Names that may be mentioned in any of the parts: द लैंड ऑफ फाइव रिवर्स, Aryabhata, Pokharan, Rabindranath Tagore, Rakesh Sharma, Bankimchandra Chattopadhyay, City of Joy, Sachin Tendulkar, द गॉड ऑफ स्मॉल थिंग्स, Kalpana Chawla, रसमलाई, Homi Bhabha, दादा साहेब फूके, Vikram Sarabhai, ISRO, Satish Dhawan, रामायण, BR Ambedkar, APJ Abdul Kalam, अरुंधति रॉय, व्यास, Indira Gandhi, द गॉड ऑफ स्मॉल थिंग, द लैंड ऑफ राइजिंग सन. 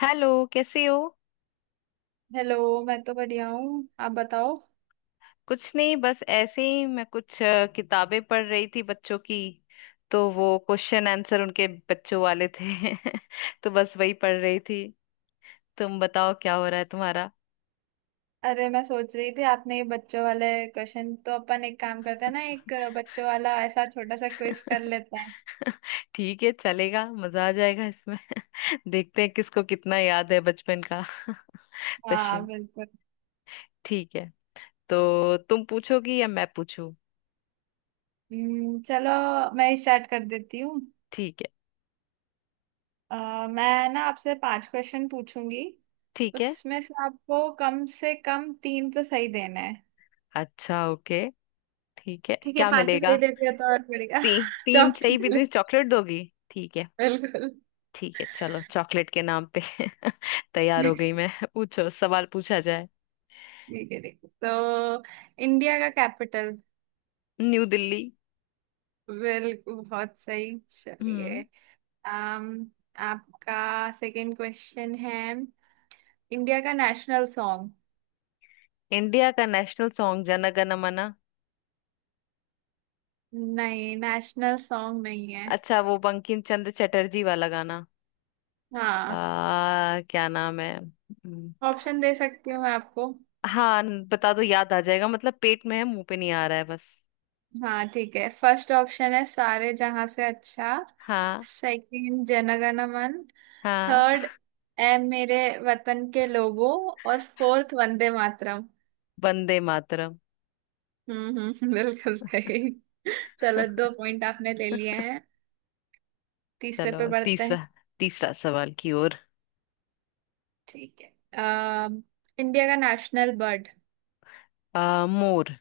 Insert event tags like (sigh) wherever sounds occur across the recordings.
Hello. कैसे हो। Hello. मैं तो बढ़िया हूँ, आप बताओ। कुछ नहीं, बस ऐसे ही मैं कुछ किताबें पढ़ रही थी बच्चों की। तो वो क्वेश्चन आंसर उनके बच्चों वाले थे। (laughs) तो बस वही पढ़ रही थी। तुम बताओ क्या हो रहा है तुम्हारा। अरे, मैं सोच रही थी आपने ये बच्चों वाले क्वेश्चन, तो अपन एक काम करते हैं ना, एक बच्चों वाला ऐसा छोटा सा क्विज कर लेते हैं। (laughs) ठीक है, चलेगा, मजा आ जाएगा इसमें। (laughs) देखते हैं किसको कितना याद है बचपन का। (laughs) हाँ, क्वेश्चन। बिल्कुल। ठीक है, तो तुम पूछोगी या मैं पूछूं। चलो, मैं स्टार्ट कर देती हूँ। ठीक है। मैं ना आपसे पांच क्वेश्चन पूछूंगी। ठीक है। उसमें से आपको कम से कम तीन तो सही देना है। अच्छा, ओके। ठीक है, ठीक है, क्या पांचों सही मिलेगा। देते हैं तो और बढ़िया। ती, (laughs) तीन चौक सही बिल्कुल। भी चॉकलेट दोगी। ठीक है। ठीक है, चलो चॉकलेट के नाम पे। (laughs) तैयार हो गई मैं, पूछो, सवाल पूछा जाए। ठीक है ठीक है। तो इंडिया का कैपिटल। न्यू दिल्ली। बिल्कुल, बहुत सही, चलिए। हम्म। um, आपका सेकंड क्वेश्चन है, इंडिया का नेशनल सॉन्ग। इंडिया का नेशनल सॉन्ग जन गण मन। नहीं, नेशनल सॉन्ग नहीं है। अच्छा, वो बंकिम चंद्र चटर्जी वाला गाना। हाँ, क्या नाम है। ऑप्शन दे सकती हूँ मैं आपको। हाँ, बता दो, याद आ जाएगा, मतलब पेट में है मुंह पे नहीं आ रहा है बस। हाँ ठीक है, फर्स्ट ऑप्शन है सारे जहां से अच्छा, हाँ। सेकंड जनगण मन, हाँ। थर्ड ए मेरे वतन के लोगों, और फोर्थ वंदे मातरम। वंदे मातरम। हम्म, हम्म, (laughs) बिल्कुल सही। चलो, दो पॉइंट आपने ले लिए हैं, तीसरे चलो पे बढ़ते हैं। तीसरा। तीसरा सवाल की ओर। ठीक है। अम, इंडिया का नेशनल बर्ड। मोर।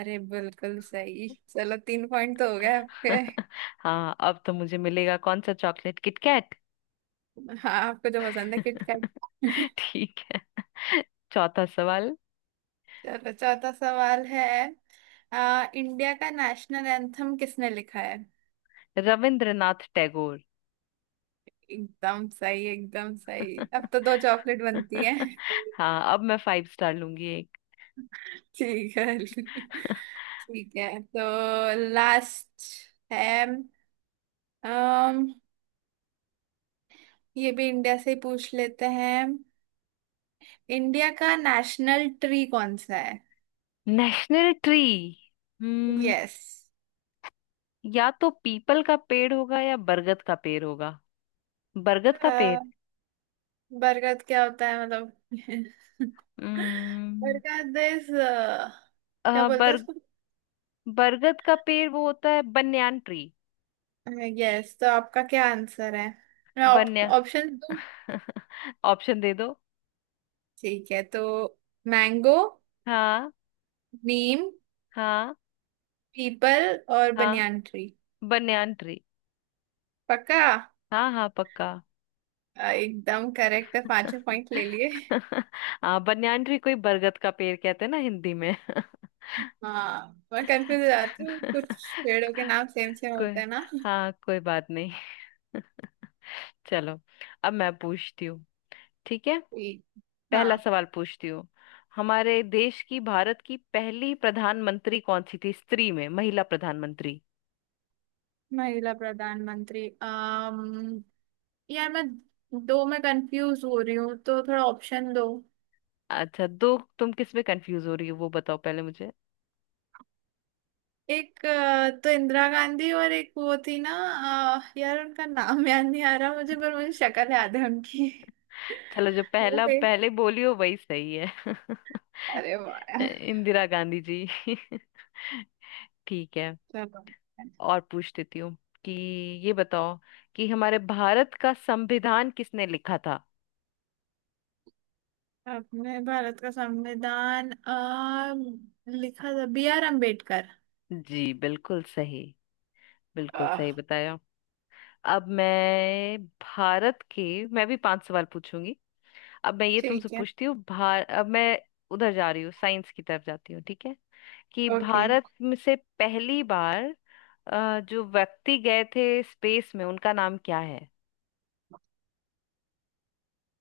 अरे बिल्कुल सही। चलो, तीन पॉइंट तो हो गए आपके। (laughs) हाँ, अब तो मुझे मिलेगा कौन सा चॉकलेट, किटकैट। हाँ, आपको जो पसंद है (laughs) किटकैट। (laughs) ठीक है। चौथा सवाल। चलो, चौथा सवाल है। इंडिया का नेशनल एंथम किसने लिखा है। रविंद्रनाथ टैगोर। एकदम सही, एकदम सही, अब तो दो (laughs) चॉकलेट बनती है। (laughs) हाँ, अब मैं फाइव स्टार लूंगी एक। ठीक है (laughs) ठीक है। तो लास्ट है। अम ये भी इंडिया से ही पूछ लेते हैं। इंडिया का नेशनल ट्री कौन सा है। National tree. हम्म। यस। या तो पीपल का पेड़ होगा या बरगद का पेड़ होगा। बरगद का पेड़। बरगद क्या होता है मतलब। (laughs) हम्म। बरगद इज, अ, क्या बोलते हैं बर उसको। बरगद का पेड़ वो होता है बन्यान ट्री। यस, तो आपका क्या आंसर है। मैं बन्या ऑप्शन दूं। (laughs) ऑप्शन दे दो। ठीक है, तो मैंगो, हाँ। नीम, हाँ। पीपल और हाँ बनियान ट्री। Banyan tree. पक्का। हाँ हाँ पक्का। एकदम करेक्ट है, पांचों पॉइंट ले लिए। (laughs) हाँ, बन्यान ट्री कोई बरगद का पेड़ कहते हैं ना हिंदी में। (laughs) हाँ, मैं कंफ्यूज हो जाती हूँ, कुछ पेड़ों के नाम सेम सेम होते कोई, हैं ना। हाँ कोई बात नहीं। (laughs) चलो, अब मैं पूछती हूँ। ठीक है। ठीक। पहला हाँ। सवाल पूछती हूँ। हमारे देश की, भारत की, पहली प्रधानमंत्री कौन सी थी, स्त्री में, महिला प्रधानमंत्री। महिला प्रधानमंत्री। यार मैं दो में कंफ्यूज हो रही हूँ, तो थोड़ा ऑप्शन दो। अच्छा, दो, तुम किस में कंफ्यूज हो रही हो वो बताओ पहले मुझे। एक तो इंदिरा गांधी, और एक वो थी ना। यार, उनका नाम (laughs) याद नहीं आ रहा मुझे, पर मुझे शक्ल याद है उनकी। (laughs) चलो, जो वो पहला थे। पहले बोली हो वही सही है। अरे वाह (laughs) यार। इंदिरा गांधी जी। (laughs) ठीक है, चलो। और पूछ देती हूँ कि ये बताओ कि हमारे भारत का संविधान किसने लिखा था। अपने भारत का संविधान लिखा था बी आर अम्बेडकर। जी बिल्कुल सही। बिल्कुल सही आह। बताया। अब मैं भारत के, मैं भी 5 सवाल पूछूंगी। अब मैं ये तुमसे ठीक है, पूछती हूँ। भार अब मैं उधर जा रही हूँ, साइंस की तरफ जाती हूँ, ठीक है। कि ओके। भारत में से पहली बार जो व्यक्ति गए थे स्पेस में, उनका नाम क्या है।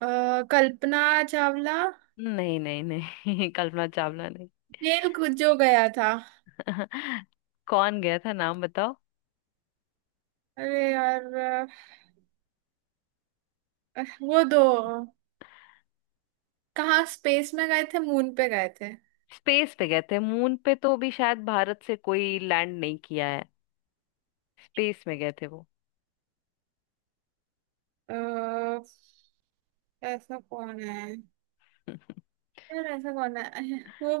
अ, कल्पना चावला। नहीं नहीं नहीं, (laughs) कल्पना चावला नहीं। जेल जो गया था। (laughs) कौन गया था, नाम बताओ। अरे यार। वो दो, कहाँ स्पेस में गए थे, मून पे गए थे। स्पेस पे गए थे, मून पे तो अभी शायद भारत से कोई लैंड नहीं किया है। स्पेस में गए थे वो। अ, ऐसा कौन है। (laughs) यार ऐसा कौन है, वो।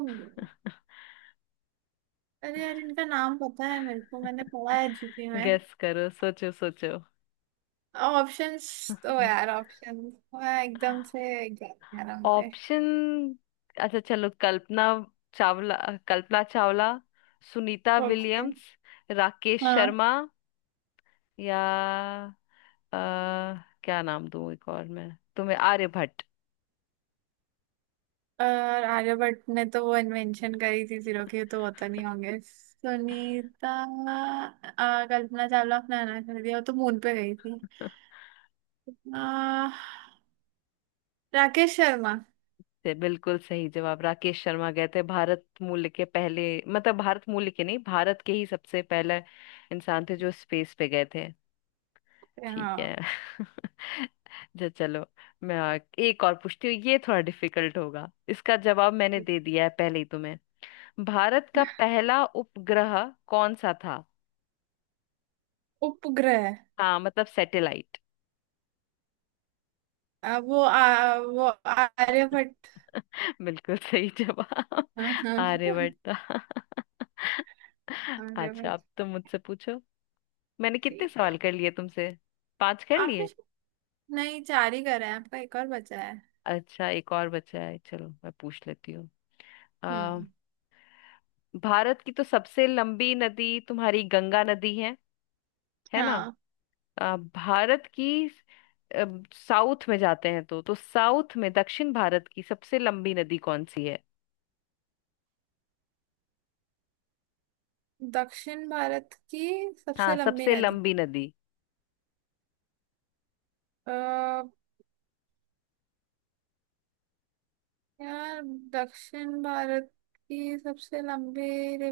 अरे यार, इनका नाम पता है मेरे को, मैंने पढ़ा है जीके में। गेस करो, सोचो सोचो। ऑप्शंस, तो यार ऑप्शन एकदम से गया यार हमसे। ऑप्शन, अच्छा चलो। कल्पना चावला। कल्पना चावला, सुनीता ओके। विलियम्स, राकेश हाँ। शर्मा, या अ, क्या नाम दूं एक और मैं तुम्हें, आर्यभट्ट। और आर्यभट्ट ने तो वो इन्वेंशन करी थी जीरो की, तो होता नहीं, होंगे सुनीता। कल्पना चावला अपना अनाथ कर दिया, वो तो मून पे गई थी। (laughs) आ, राकेश शर्मा। से बिल्कुल सही जवाब, राकेश शर्मा गए थे, भारत मूल के पहले, मतलब भारत मूल के नहीं, भारत के ही सबसे पहले इंसान थे जो स्पेस पे गए थे। ठीक है। हाँ। (laughs) जो चलो, एक और पूछती हूँ, ये थोड़ा डिफिकल्ट होगा, इसका जवाब मैंने दे दिया है पहले ही तुम्हें। भारत का पहला उपग्रह कौन सा था। उपग्रह। हाँ, मतलब सैटेलाइट। वो आर्यभट्ट। (laughs) बिल्कुल सही जवाब, हाँ, हाँ, हाँ। आर्यभट्ट था। (laughs) अच्छा, अब आर्यभट्ट। तुम मुझसे पूछो। मैंने कितने ठीक है। सवाल कर लिए तुमसे। 5 कर आपने लिए। शायद-। नहीं, चार ही करा है आपका, एक और बचा है। अच्छा, एक और बचा है, चलो मैं पूछ लेती हूँ। आ, हम्म। भारत की तो सबसे लंबी नदी तुम्हारी गंगा नदी है ना। हाँ। आ, भारत की अ, साउथ में जाते हैं तो, साउथ में, दक्षिण भारत की सबसे लंबी नदी कौन सी है। दक्षिण भारत की हाँ, सबसे लंबी सबसे नदी। लंबी नदी। आ, यार, दक्षिण भारत की सबसे लंबी रि-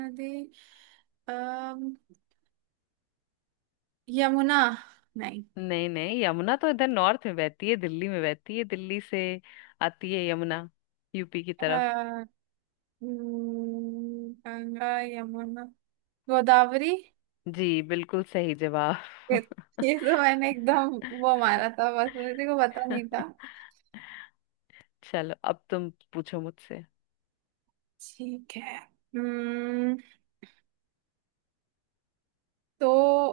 नदी। आ, यमुना? नहीं। नहीं नहीं, यमुना तो इधर नॉर्थ में बहती है, दिल्ली में बहती है, दिल्ली से आती है यमुना, यूपी की तरफ। गंगा, यमुना, गोदावरी। जी बिल्कुल सही जवाब। ये, (laughs) तो मैंने एकदम वो मारा था, बस मेरे को पता नहीं था। चलो, अब तुम पूछो मुझसे। ठीक है। तो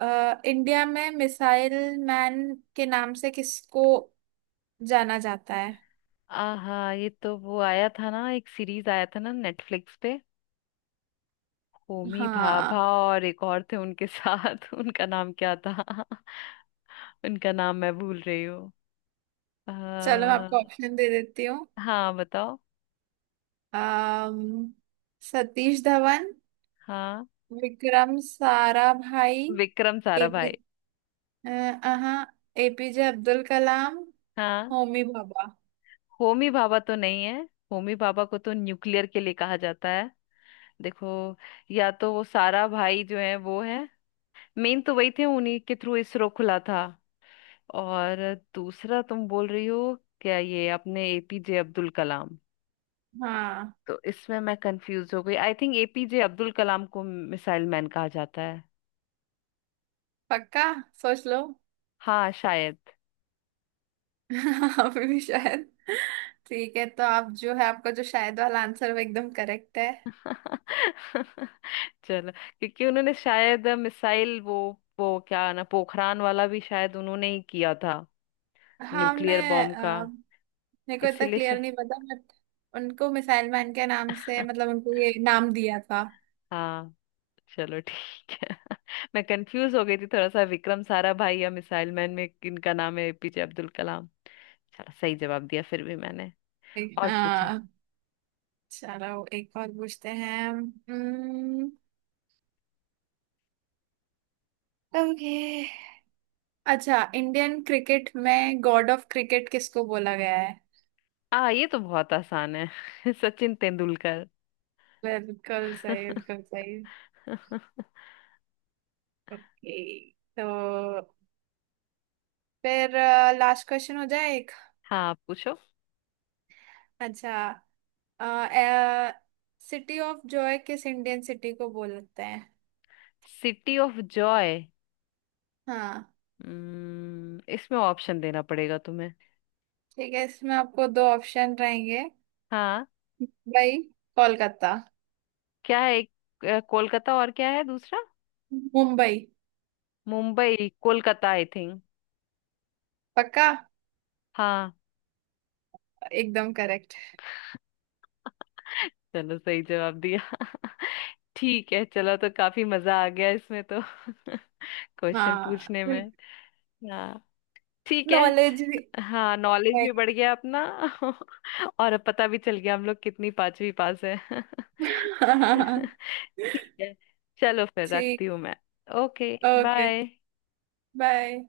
इंडिया में मिसाइल मैन के नाम से किसको जाना जाता है। आहा, ये तो वो आया था ना, एक सीरीज आया था ना नेटफ्लिक्स पे, होमी भाभा हाँ। और एक और थे उनके साथ। (laughs) उनका नाम क्या था। (laughs) उनका नाम मैं भूल रही हूँ। चलो, मैं आ, आपको ऑप्शन दे देती हूँ। हाँ बताओ। अम्म, सतीश धवन, हाँ, विक्रम साराभाई, विक्रम एपी साराभाई। हाँ, एपीजे अब्दुल कलाम, हाँ। होमी भाभा। होमी भाभा तो नहीं है, होमी भाभा को तो न्यूक्लियर के लिए कहा जाता है। देखो, या तो वो सारा भाई जो है वो है, मेन तो वही थे, उन्हीं के थ्रू इसरो खुला था। और दूसरा तुम बोल रही हो क्या, ये अपने एपीजे अब्दुल कलाम। हाँ, तो इसमें मैं कंफ्यूज हो गई, I think APJ Abdul Kalam को मिसाइल मैन कहा जाता है। पक्का? सोच लो। हाँ शायद। (laughs) अभी भी शायद। ठीक है, तो आप जो है, आपका जो शायद वाला आंसर, वो एकदम करेक्ट है। (laughs) चलो, क्योंकि उन्होंने शायद मिसाइल, वो क्या ना, पोखरान वाला भी शायद उन्होंने ही किया था, हाँ, हमने। न्यूक्लियर बॉम्ब का, अ, मेरे को इतना इसीलिए क्लियर नहीं पता, बट उनको मिसाइल मैन के नाम से, मतलब उनको ये नाम दिया था। शायद। चलो ठीक है। (laughs) मैं कंफ्यूज हो गई थी थोड़ा सा, विक्रम साराभाई या मिसाइल मैन में किनका नाम है, एपीजे अब्दुल कलाम। चलो, सही जवाब दिया फिर भी मैंने, और पूछा। हाँ। चलो, एक और पूछते हैं। ओके। अच्छा, इंडियन क्रिकेट में गॉड ऑफ क्रिकेट किसको बोला गया है। आ, ये तो बहुत आसान है। (laughs) सचिन तेंदुलकर। बिल्कुल सही, बिल्कुल सही। (laughs) ओके, तो फिर लास्ट क्वेश्चन हो जाए एक। हाँ आप पूछो। अच्छा, सिटी ऑफ जॉय किस इंडियन सिटी को बोलते हैं। City of joy. हाँ। हम्म, इसमें ऑप्शन देना पड़ेगा तुम्हें। ठीक है, इसमें आपको दो ऑप्शन रहेंगे। हाँ, मुंबई, कोलकाता। क्या है एक, कोलकाता, और क्या है दूसरा। मुंबई। Mumbai Kolkata, I think. पक्का। हाँ। एकदम करेक्ट। चलो, सही जवाब दिया। (laughs) ठीक है, चलो, तो काफी मजा आ गया इसमें तो। (laughs) क्वेश्चन हाँ, पूछने में। बिल्कुल। हाँ। ठीक है। नॉलेज भी हाँ, नॉलेज है। भी बढ़ गया अपना। (laughs) और अब पता भी चल गया हम लोग कितनी पांचवी पास है। (laughs) (laughs) ठीक है, चलो फिर रखती ठीक। हूँ मैं। ओके। ओके। बाय। बाय।